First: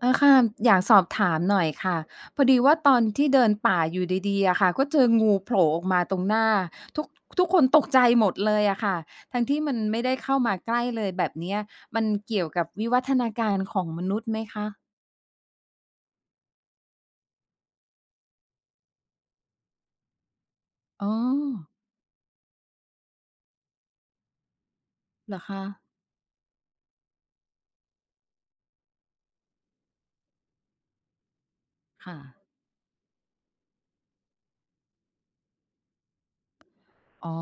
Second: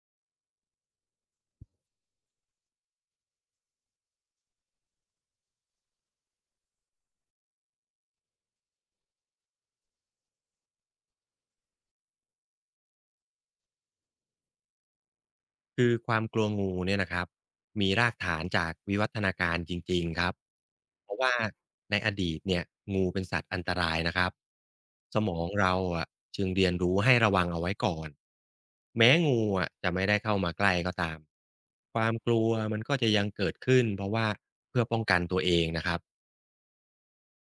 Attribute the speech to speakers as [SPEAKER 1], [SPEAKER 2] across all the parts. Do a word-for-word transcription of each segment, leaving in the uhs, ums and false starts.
[SPEAKER 1] เออค่ะอยากสอบถามหน่อยค่ะพอดีว่าตอนที่เดินป่าอยู่ดีๆอะค่ะก็เจองูโผล่ออกมาตรงหน้าทุกทุกคนตกใจหมดเลยอะค่ะทั้งที่มันไม่ได้เข้ามาใกล้เลยแบบเนี้ยมันเกี่ยวกับวิวัฒนาการของมนุษย์ไหมคะ
[SPEAKER 2] คือความกลัวงูเนี่ยนะครับมีรากฐานจากวิวัฒนาการจริงๆครับเพ
[SPEAKER 1] อ๋อ
[SPEAKER 2] ราะว่าในอดีตเนี่ยงูเป็นสัตว์อันตรายนะครับสม
[SPEAKER 1] เหร
[SPEAKER 2] อ
[SPEAKER 1] อ
[SPEAKER 2] ง
[SPEAKER 1] คะ
[SPEAKER 2] เราอะจึงเรียนรู้ให้ระวังเอาไว้ก่อนแม้งูอะจะไม่ได้เข้ามาใกล้ก็ตามความ
[SPEAKER 1] ค่ะ
[SPEAKER 2] กลัวมันก็จะยังเกิดขึ้นเพราะว่าเพื่อป้องกันตัวเองนะครับ
[SPEAKER 1] อ๋อ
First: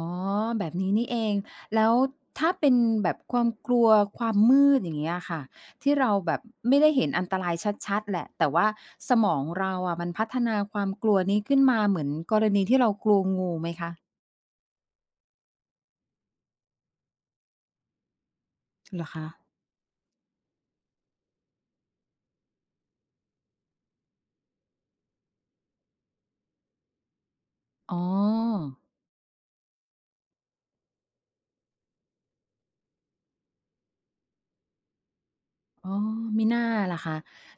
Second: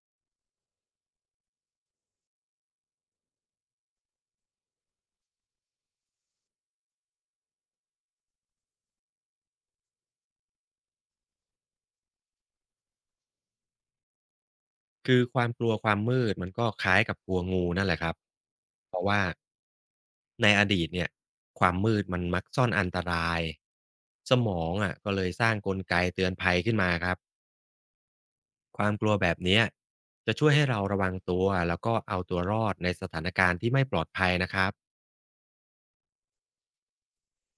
[SPEAKER 1] แบบนี้นี่เองแล้วถ้าเป็นแบบความกลัวความมืดอย่างเงี้ยค่ะที่เราแบบไม่ได้เห็นอันตรายชัดๆแหละแต่ว่าสมองเราอะมันพัฒนาความกลัวนี้ขึ้นมาเหมือนกรณีที่เรากลัวงูไหมคะ
[SPEAKER 2] คือความกลัวความมืดมันก็คล้ายกับกลัวงูนั่นแหละครับเพ
[SPEAKER 1] เหร
[SPEAKER 2] ราะ
[SPEAKER 1] อ
[SPEAKER 2] ว่า
[SPEAKER 1] คะ
[SPEAKER 2] ในอดีตเนี่ยความมืดมันมักซ่อนอันตรายสมองอะก็เลยสร้างกลไกเตือนภัยขึ้นมาครับ
[SPEAKER 1] อ๋อ
[SPEAKER 2] ความกลัวแบบเนี้ยจะช่วยให้เราระวังตัวแล้วก็เอาตัวรอดในสถานการณ์ที่ไม่ปลอดภัยนะครับ
[SPEAKER 1] อ๋อมิน่าล่ะคะ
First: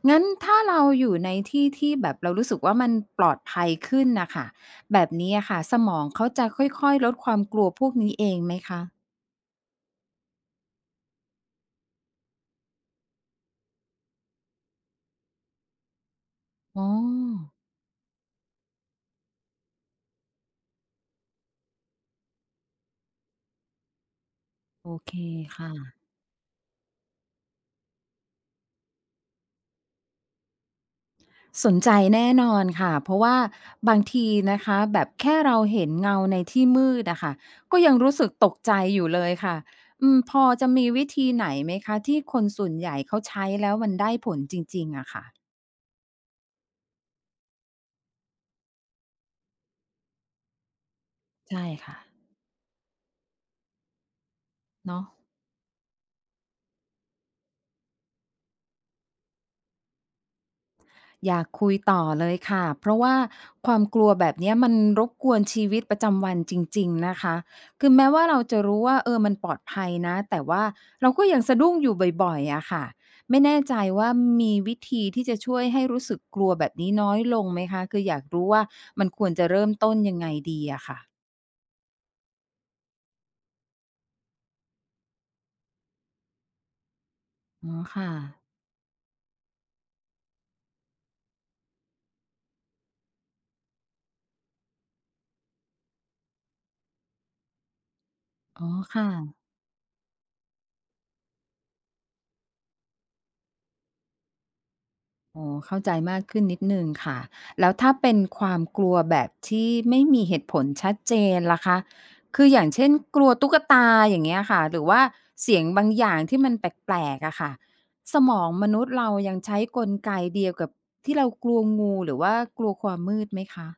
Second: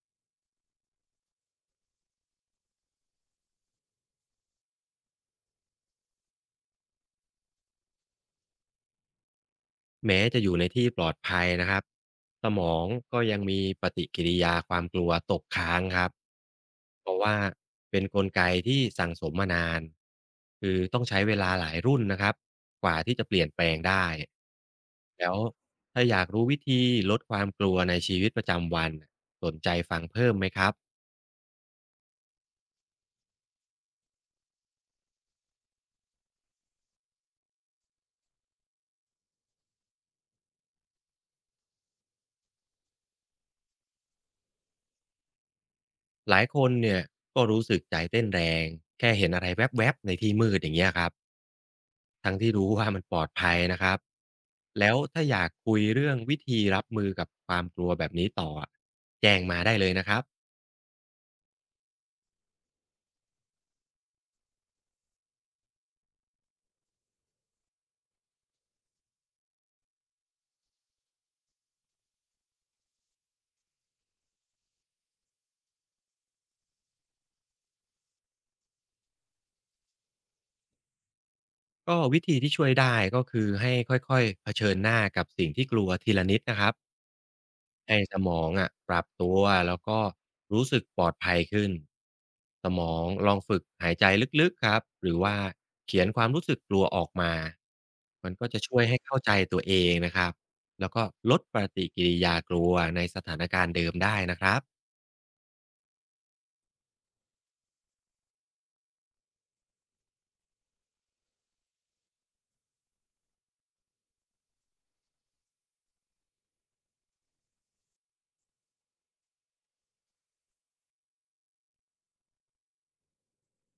[SPEAKER 1] งั้นถ้าเราอยู่ในที่ที่แบบเรารู้สึกว่ามันปลอดภัยขึ้นน่ะค่ะแบบนี้อะค่ะสมองเขาจะค่อยๆลดความกลัวพวกนี้เองไหมคะ
[SPEAKER 2] แม้จะอยู่ในที่ปลอดภัยนะครับสมองก็ยังมีปฏิกิริยาความกลัวตกค้างครับ
[SPEAKER 1] อ๋
[SPEAKER 2] เพราะว่า
[SPEAKER 1] อ
[SPEAKER 2] เป็นนกลไกที่สั่งสมมานานคือต้องใช้เวลาหลายรุ่นนะครับกว่าที่จะเปลี่ยนแปลงได้
[SPEAKER 1] โอเค
[SPEAKER 2] แล้ว
[SPEAKER 1] ค
[SPEAKER 2] ถ้า
[SPEAKER 1] ่ะ
[SPEAKER 2] อยากรู้วิธีลดความกลัวในชีวิตประจำวันสนใจฟังเพิ่มไหมครับ
[SPEAKER 1] สนใจแน่นอนค่ะเพราะว่าบางทีนะคะแบบแค่เราเห็นเงาในที่มืดอะค่ะก็ยังรู้สึกตกใจอยู่เลยค่ะอืมพอจะมีวิธีไหนไหมคะที่คนส่วนใหญ่เขาใช้แล้วมันได้ผลจริงๆอะค่ะ
[SPEAKER 2] หลายคนเนี่ยก็รู้สึกใจเต้นแรงแค่เห็นอะไรแวบๆในที่มืดอย่างเงี้ยครับ
[SPEAKER 1] ใช่ค่ะ
[SPEAKER 2] ทั้งที่รู้ว่ามันปลอดภัยนะครับ แล้ว
[SPEAKER 1] เนาะ
[SPEAKER 2] ถ้าอยากคุยเรื่องวิธีรับมือกับความกลัวแบบนี้ต่ออะแจ้งมาได้เลยนะครับ
[SPEAKER 1] อยากคุยต่อเลยค่ะเพราะว่าความกลัวแบบเนี้ยมันรบกวนชีวิตประจำวันจริงๆนะคะคือแม้ว่าเราจะรู้ว่าเออมันปลอดภัยนะแต่ว่าเราก็ยังสะดุ้งอยู่บ่อยๆอะค่ะไม่แน่ใจว่ามีวิธีที่จะช่วยให้รู้สึกกลัวแบบนี้น้อยลงไหมคะคืออยากรู้ว่ามันควรจะเริ่มต้นยังไงดีอะค่ะ
[SPEAKER 2] ก็วิธีที่ช่วยได้ก็คือให้ค่อยๆเผชิญหน้ากับสิ่งที่กลัวทีละนิดนะครับ
[SPEAKER 1] อ๋อ
[SPEAKER 2] ให้
[SPEAKER 1] ค่ะ
[SPEAKER 2] สมองอะปรับตัวแล้วก็รู้สึกปลอดภัยขึ้นสมองลองฝึกหายใจลึกๆครับหรือว่าเขียนความรู้สึกกลัวออกมามันก็จะ
[SPEAKER 1] อ๋อ
[SPEAKER 2] ช่วยให้
[SPEAKER 1] ค่ะ
[SPEAKER 2] เข้าใจตัวเองนะครับแล้วก็ลดปฏิกิริยากลัวในสถานการณ์เดิมได้นะครับ
[SPEAKER 1] อ๋อเข้าใจมากขึ้นนิดหนึ่งค่ะแล้วถ้าเป็นความกลัวแบบที่ไม่มีเหตุผลชัดเจนล่ะคะคืออย่างเช่นกลัวตุ๊กตาอย่างเงี้ยค่ะหรือว่าเสียงบางอย่างที่มันแปลกๆอะค่ะสมองมนุษย์เรายังใช้กลไกเดียวกับที่เรากลัวงูหรือว่ากลัวความมืดไหมคะ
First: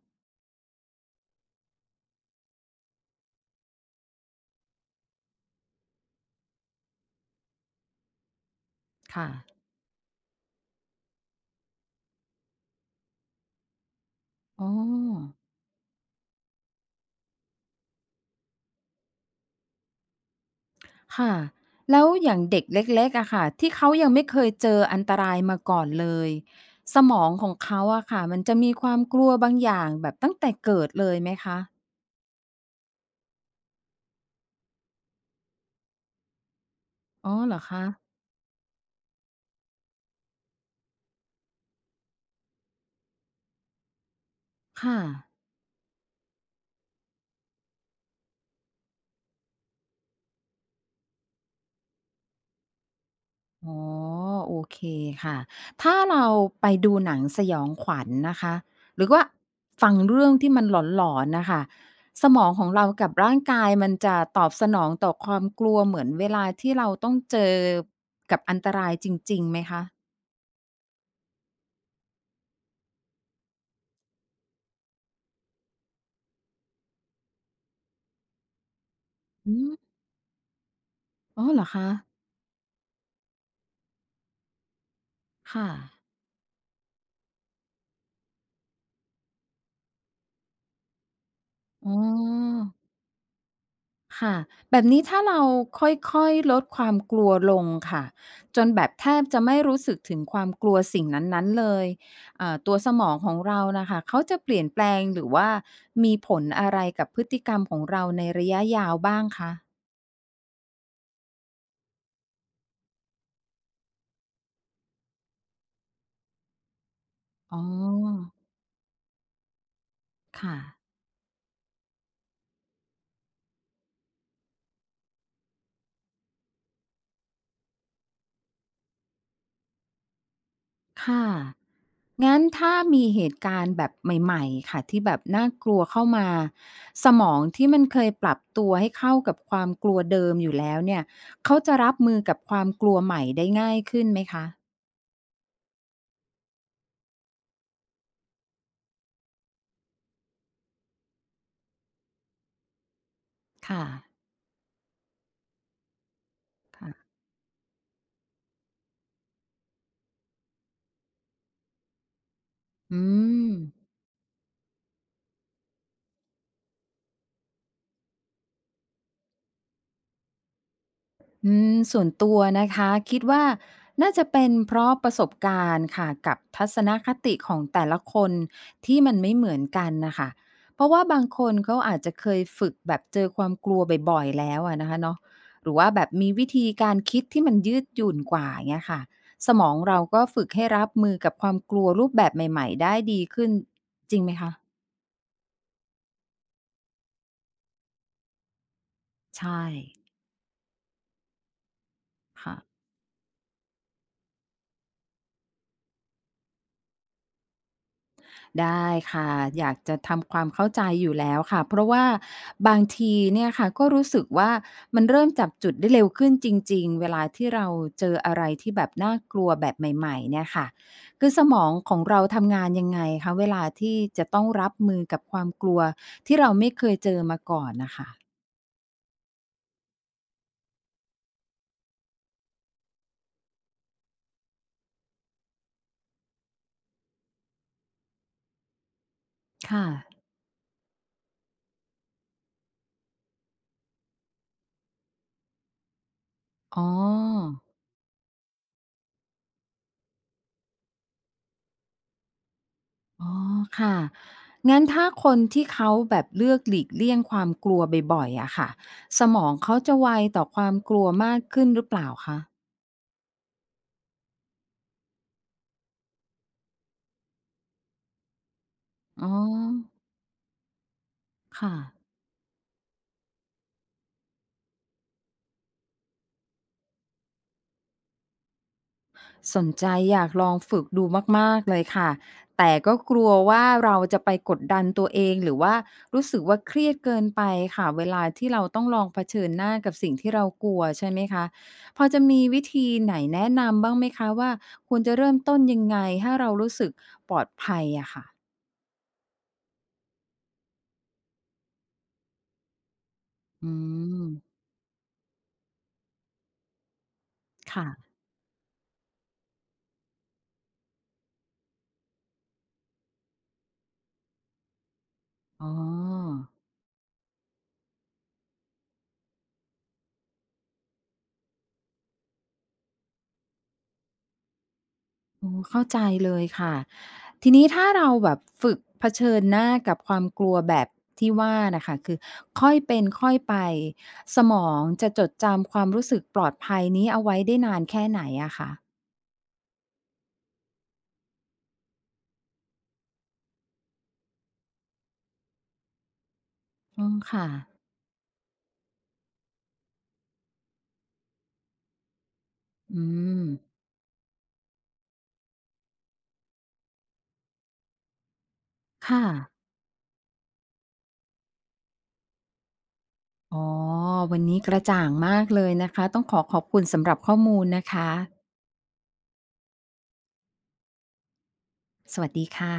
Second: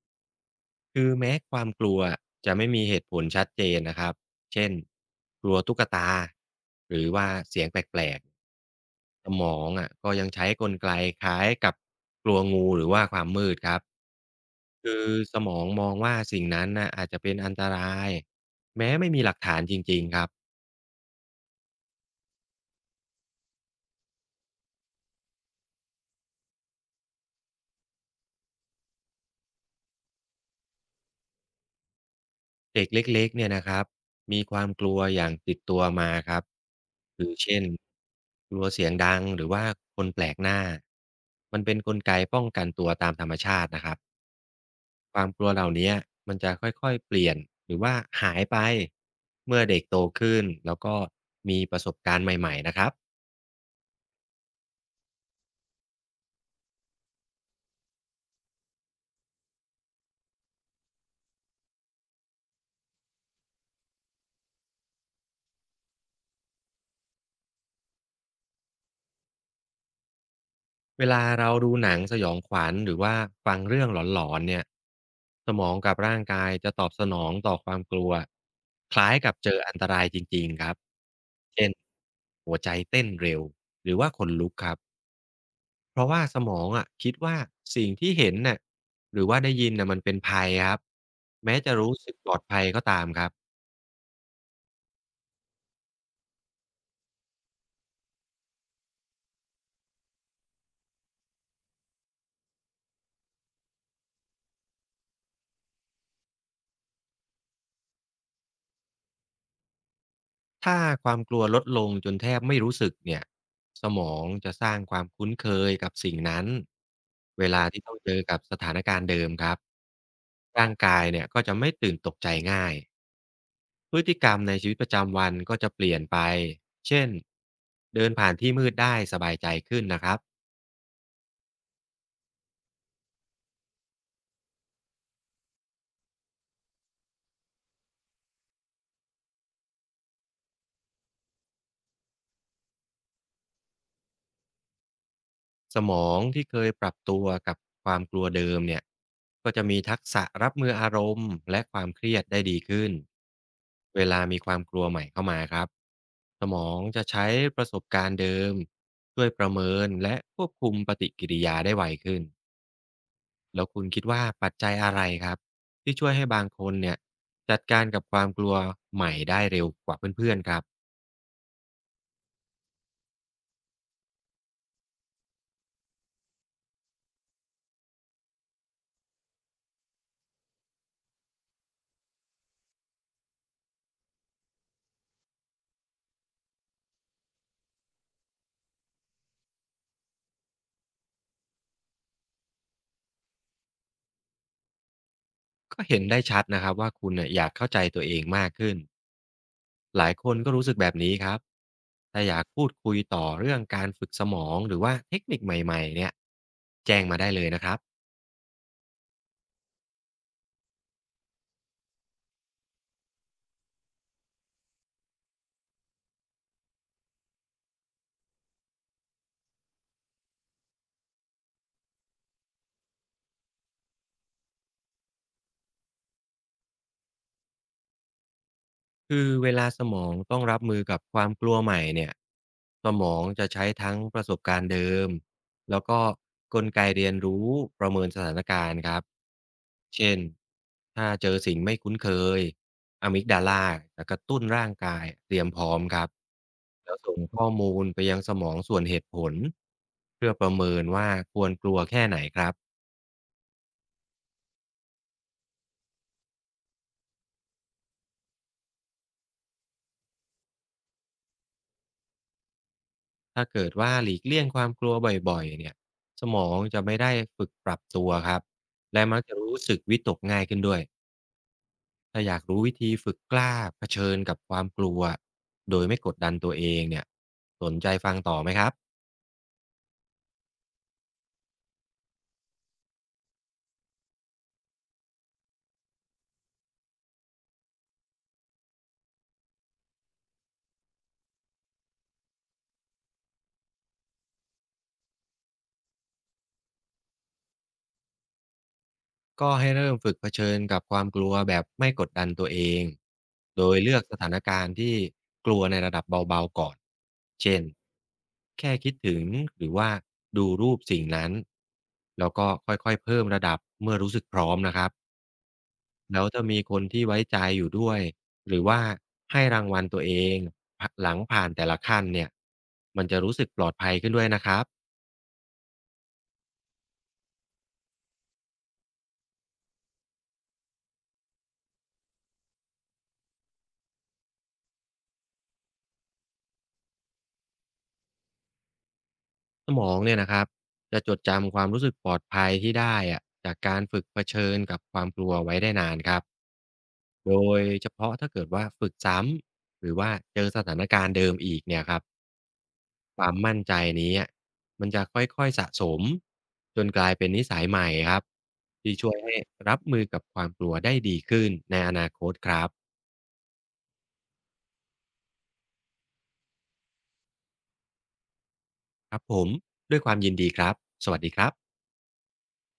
[SPEAKER 2] คือแม้ความกลัวจะไม่มีเหตุผลชัดเจนนะครับ เช่นกลัวตุ๊กตาหรือว่าเสียงแปลกๆส
[SPEAKER 1] ค่ะ
[SPEAKER 2] มองอะก็ยังใช้กลไกคล้ายกับกลัวงูหรือว่าความมืดครับ
[SPEAKER 1] อ๋
[SPEAKER 2] คือ
[SPEAKER 1] อ
[SPEAKER 2] สมองมองว่าสิ่งนั้นนะอาจจะเป็นอันตรายแม้ไม่มีหลักฐานจริงๆครับ
[SPEAKER 1] ค่ะแล้วอย่างเด็กเล็กๆอะค่ะที่เขายังไม่เคยเจออันตรายมาก่อนเลยสมองของเขาอะค่ะมันจะมีความกลัวบางอย่างแบบตั้งแต่เกิดเลยไหมคะ
[SPEAKER 2] เด็กเล็กๆเนี่ยนะครับมีความกลัวอย่างติดตัวมาครับคือ
[SPEAKER 1] อ๋อเหร
[SPEAKER 2] เช่
[SPEAKER 1] อ
[SPEAKER 2] น
[SPEAKER 1] คะ
[SPEAKER 2] กลัวเสียงดังหรือว่าคนแปลกหน้ามันเป็นนกลไกป้องกันตัวตามธรรมชาตินะครับ
[SPEAKER 1] ค่ะ
[SPEAKER 2] ความกลัวเหล่าเนี้ยมันจะค่อยๆเปลี่ยนหรือว่าหายไปเมื่อเด็กโตขึ้นแล้วก็มีประสบการณ์ใหม่ๆนะครับ
[SPEAKER 1] อ๋อโอเคค่ะถ้าเราไปดูหนังสยองขวัญนะคะหรือว่าฟังเรื่องที่มันหลอนๆน่ะค่ะสมองของเรากับร่างกายมันจะตอบสนองต่อความกลัวเหมือนเวลาที่เราต้องเจอกับอันตรายจริงๆไหมคะ
[SPEAKER 2] เวลาเราดูหนังสยองขวัญหรือว่าฟังเรื่องหลอนๆเนี่ยสมองกับร่างกายจะตอบสนองต่อความกลัวคล้ายกับเจ
[SPEAKER 1] อื
[SPEAKER 2] ออั
[SPEAKER 1] ม
[SPEAKER 2] นตรายจริงๆครับ
[SPEAKER 1] อ๋อเหร
[SPEAKER 2] เช่
[SPEAKER 1] อ
[SPEAKER 2] น
[SPEAKER 1] คะ
[SPEAKER 2] หัวใจเต้นเร็วหรือว่าขนลุกครับ
[SPEAKER 1] ค่ะ
[SPEAKER 2] เพราะว่าสมองอะคิดว่าสิ่งที่เห็นน่ะหรือว่าได้ยินน่ะมันเป็นภัยครับแม้จะ
[SPEAKER 1] อ๋
[SPEAKER 2] รู้
[SPEAKER 1] อ
[SPEAKER 2] สึกปลอดภัยก็ตามครับ
[SPEAKER 1] ค่ะแบบนี้ถ้าเราค่อยๆลดความกลัวลงค่ะ จนแบบแทบจะไม่รู้สึกถึงความกลัวสิ่งนั้นๆเลยอ่าตัวสมองของเราน่ะค่ะเขาจะเปลี่ยนแปลงหรือว่ามีผลอะไรกับพฤติกรรมของเราในระยะยาวบ้างคะ
[SPEAKER 2] ถ้าความกลัวลดลงจนแทบไม่รู้สึกเนี่ยสมองจะสร้างความคุ้นเคยกับสิ่งนั้นเว
[SPEAKER 1] อ๋
[SPEAKER 2] ลา
[SPEAKER 1] อ
[SPEAKER 2] ที่ต้องเจอกับสถานการณ์เดิมครับ
[SPEAKER 1] ค่ะ
[SPEAKER 2] ร่างกายเนี่ยก็จะไม่ตื่นตกใจง่ายพฤติกรรมในชีวิตประจำวันก็จะเปลี่ยนไปเช่นเดินผ่านที่มืดได้สบายใจขึ้นนะครับ
[SPEAKER 1] ค่ะ งั้นถ้ามีเหตุการณ์แบบใหม่ๆค่ะที่แบบน่ากลัวเข้ามาสมองที่มันเคยปรับตัวให้เข้ากับความกลัวเดิมอยู่แล้วเนี่ยเขาจะรับมือกับความกลัวใหม่ได้ง่ายขึ้นไหมคะ
[SPEAKER 2] สมองที่เคยปรับตัวกับความกลัวเดิมเนี่ยก็จะมีทักษะรับมืออารมณ์และความเครียดได้ดีขึ้น
[SPEAKER 1] ค่ะ
[SPEAKER 2] เวลามีความกลัวใหม่เข้ามาครับสมองจะ
[SPEAKER 1] ค่ะ
[SPEAKER 2] ใช้ประสบการณ์เดิมช่วยประเมินและควบคุมปฏิกิริยาได้ไวขึ้น
[SPEAKER 1] อืม
[SPEAKER 2] แล้วคุณคิดว่าปัจจัยอะไรครับที่ช่วยให้บางคนเนี่ยจัดการกับความกลัวใหม่ได้เร็วกว่าเพื่อนๆครับ
[SPEAKER 1] อืมส่วนตัวนะคะคิดว่าน่าจะเป็นเพราะประสบการณ์ค่ะกับทัศนคติของแต่ละคนที่มันไม่เหมือนกันนะคะเพราะว่าบางคนเขาอาจจะเคยฝึกแบบเจอความกลัวบ่อยๆแล้วอะนะคะเนาะหรือว่าแบบมีวิธีการคิดที่มันยืดหยุ่นกว่าเงี้ยค่ะสมองเราก็ฝึกให้รับมือกับความกลัวรูปแบบใหม่ๆได้ดีขึ้นจริงไหมคะ
[SPEAKER 2] ก็เห็นได้ชัดนะครับว่าคุณเน่ยอยากเข้าใจตัวเองมากขึ้น
[SPEAKER 1] ใช่
[SPEAKER 2] หลายคนก็รู้สึกแบบนี้ครับถ้าอยาก
[SPEAKER 1] ค่ะ
[SPEAKER 2] พูดคุยต่อเรื่องการฝึกสมองหรือว่าเทคนิคใหม่ๆเนี่ยแจ้งมาได้เลยนะครับ
[SPEAKER 1] ได้ค่ะอยากจะทำความเข้าใจอยู่แล้วค่ะเพราะว่าบางทีเนี่ยค่ะก็รู้สึกว่ามันเริ่มจับจุดได้เร็วขึ้นจริงๆเวลาที่เราเจออะไรที่แบบน่ากลัวแบบใหม่ๆเนี่ยค่ะคือสมองของเราทำงานยังไงคะเวลาที่จะต้องรับมือกับความกลัวที่เราไม่เคยเจอมาก่อนนะคะ
[SPEAKER 2] คือเวลาสมองต้องรับมือกับความกลัวใหม่เนี่ยสมองจะใช้ทั้งประสบการณ์เดิมแล้วก็กลไกเรียนรู้ประเมินสถานการณ์ครับ
[SPEAKER 1] ค่ะ
[SPEAKER 2] เช่นถ้าเจอสิ่งไม่คุ้นเคยอะมิกดาลาจะกระตุ้นร่างกายเตรียมพร้อมครับ
[SPEAKER 1] อ๋
[SPEAKER 2] แล้วส่งข้อ
[SPEAKER 1] อ
[SPEAKER 2] มูลไปยังสมองส่วนเหตุผลเพื่อประเมินว่าควรกลัวแค่ไหนครับ
[SPEAKER 1] อ๋อค่ะงั้นถ้าคนที่เขาแบบเลือกหลีกเลี่ยงความกลัวบ่อยๆอะค่ะสมองเขาจะไวต่อความกลัวมากขึ้นหรือเปล่าคะ
[SPEAKER 2] ถ้าเกิดว่าหลีกเลี่ยงความกลัวบ่อยๆเนี่ยสมองจะไม่ได้ฝึกปรับตัวครับและมัก
[SPEAKER 1] อ๋
[SPEAKER 2] จะรู้สึก
[SPEAKER 1] อ
[SPEAKER 2] วิตกง่ายขึ้นด้วย
[SPEAKER 1] ค่ะ
[SPEAKER 2] ถ้าอยากรู้วิธีฝึกกล้าเผชิญกับความกลัวโดยไม่กดดันตัวเองเนี่ยสนใจฟังต่อไหมครับ
[SPEAKER 1] สนใจอยากลองฝึกดูมากๆเลยค่ะแต่ก็กลัวว่าเราจะไปกดดันตัวเองหรือว่ารู้สึกว่าเครียดเกินไปค่ะเวลาที่เราต้องลองเผชิญหน้ากับสิ่งที่เรากลัวใช่ไหมคะพอจะมีวิธีไหนแนะนำบ้างไหมคะว่าควรจะเริ่มต้นยังไงให้เรารู้สึกปลอดภัยอะค่ะ
[SPEAKER 2] ก็ให้เริ่มฝึกเผชิญกับความกลัวแบบไม่กดดันตัวเอง โด
[SPEAKER 1] อื
[SPEAKER 2] ยเลือกส
[SPEAKER 1] ม
[SPEAKER 2] ถานการณ์ที่กลัวในระดับเบาๆก่อน เช่น
[SPEAKER 1] ค่ะ
[SPEAKER 2] แค่คิดถึงหรือว่าดูรูปสิ่งนั้น แล้วก็ค่อยๆเพิ่มระดับเมื่อรู้สึกพร้อมนะครับ
[SPEAKER 1] อ๋อ
[SPEAKER 2] แล้วถ้ามีคนที่ไว้ใจอยู่ด้วย หรือว่าให้รางวัลตัวเองหลังผ่านแต่ละขั้นเนี่ย มันจะรู้สึกปลอดภัยขึ้นด้วยนะครับ
[SPEAKER 1] อ๋อเข้าใจเลยค่ะทีนี้ถ้าเราแบบฝึกเผชิญหน้ากับความกลัวแบบที่ว่าน่ะค่ะคือค่อยเป็นค่อยไปสมองจะจดจำความรู้สึกปลอดภัยนี้เอาไว้ได้นานแค่ไหนอะคะ
[SPEAKER 2] สมองเนี่ยนะครับจะจดจำความรู้สึกปลอดภัยที่ได้อะจากการฝึกเผชิญกับความกลัวไว้ได้นานครับ
[SPEAKER 1] อืม
[SPEAKER 2] โด
[SPEAKER 1] ค่ะ
[SPEAKER 2] ยเฉพาะถ้าเกิดว่าฝึกซ้ำหรือว่าเจอสถานการณ์เดิมอีกเนี่ยครับ
[SPEAKER 1] อื
[SPEAKER 2] ความ
[SPEAKER 1] ม
[SPEAKER 2] มั่นใจนี้อะมันจะค่อยๆสะสมจนกลายเป็นนิสัยใหม่ครับที่ช่วย
[SPEAKER 1] ค่ะ
[SPEAKER 2] ให้รับมือกับความกลัวได้ดีขึ้นในอนาคตครับ
[SPEAKER 1] อ๋อวันนี้กระจ่างมากเลยนะคะต้องขอขอบคุณสำหรับข้อมูลนะคะ
[SPEAKER 2] ครับผมด้วยความยินดีครับสวัสดีครับ
[SPEAKER 1] สวัสดีค่ะ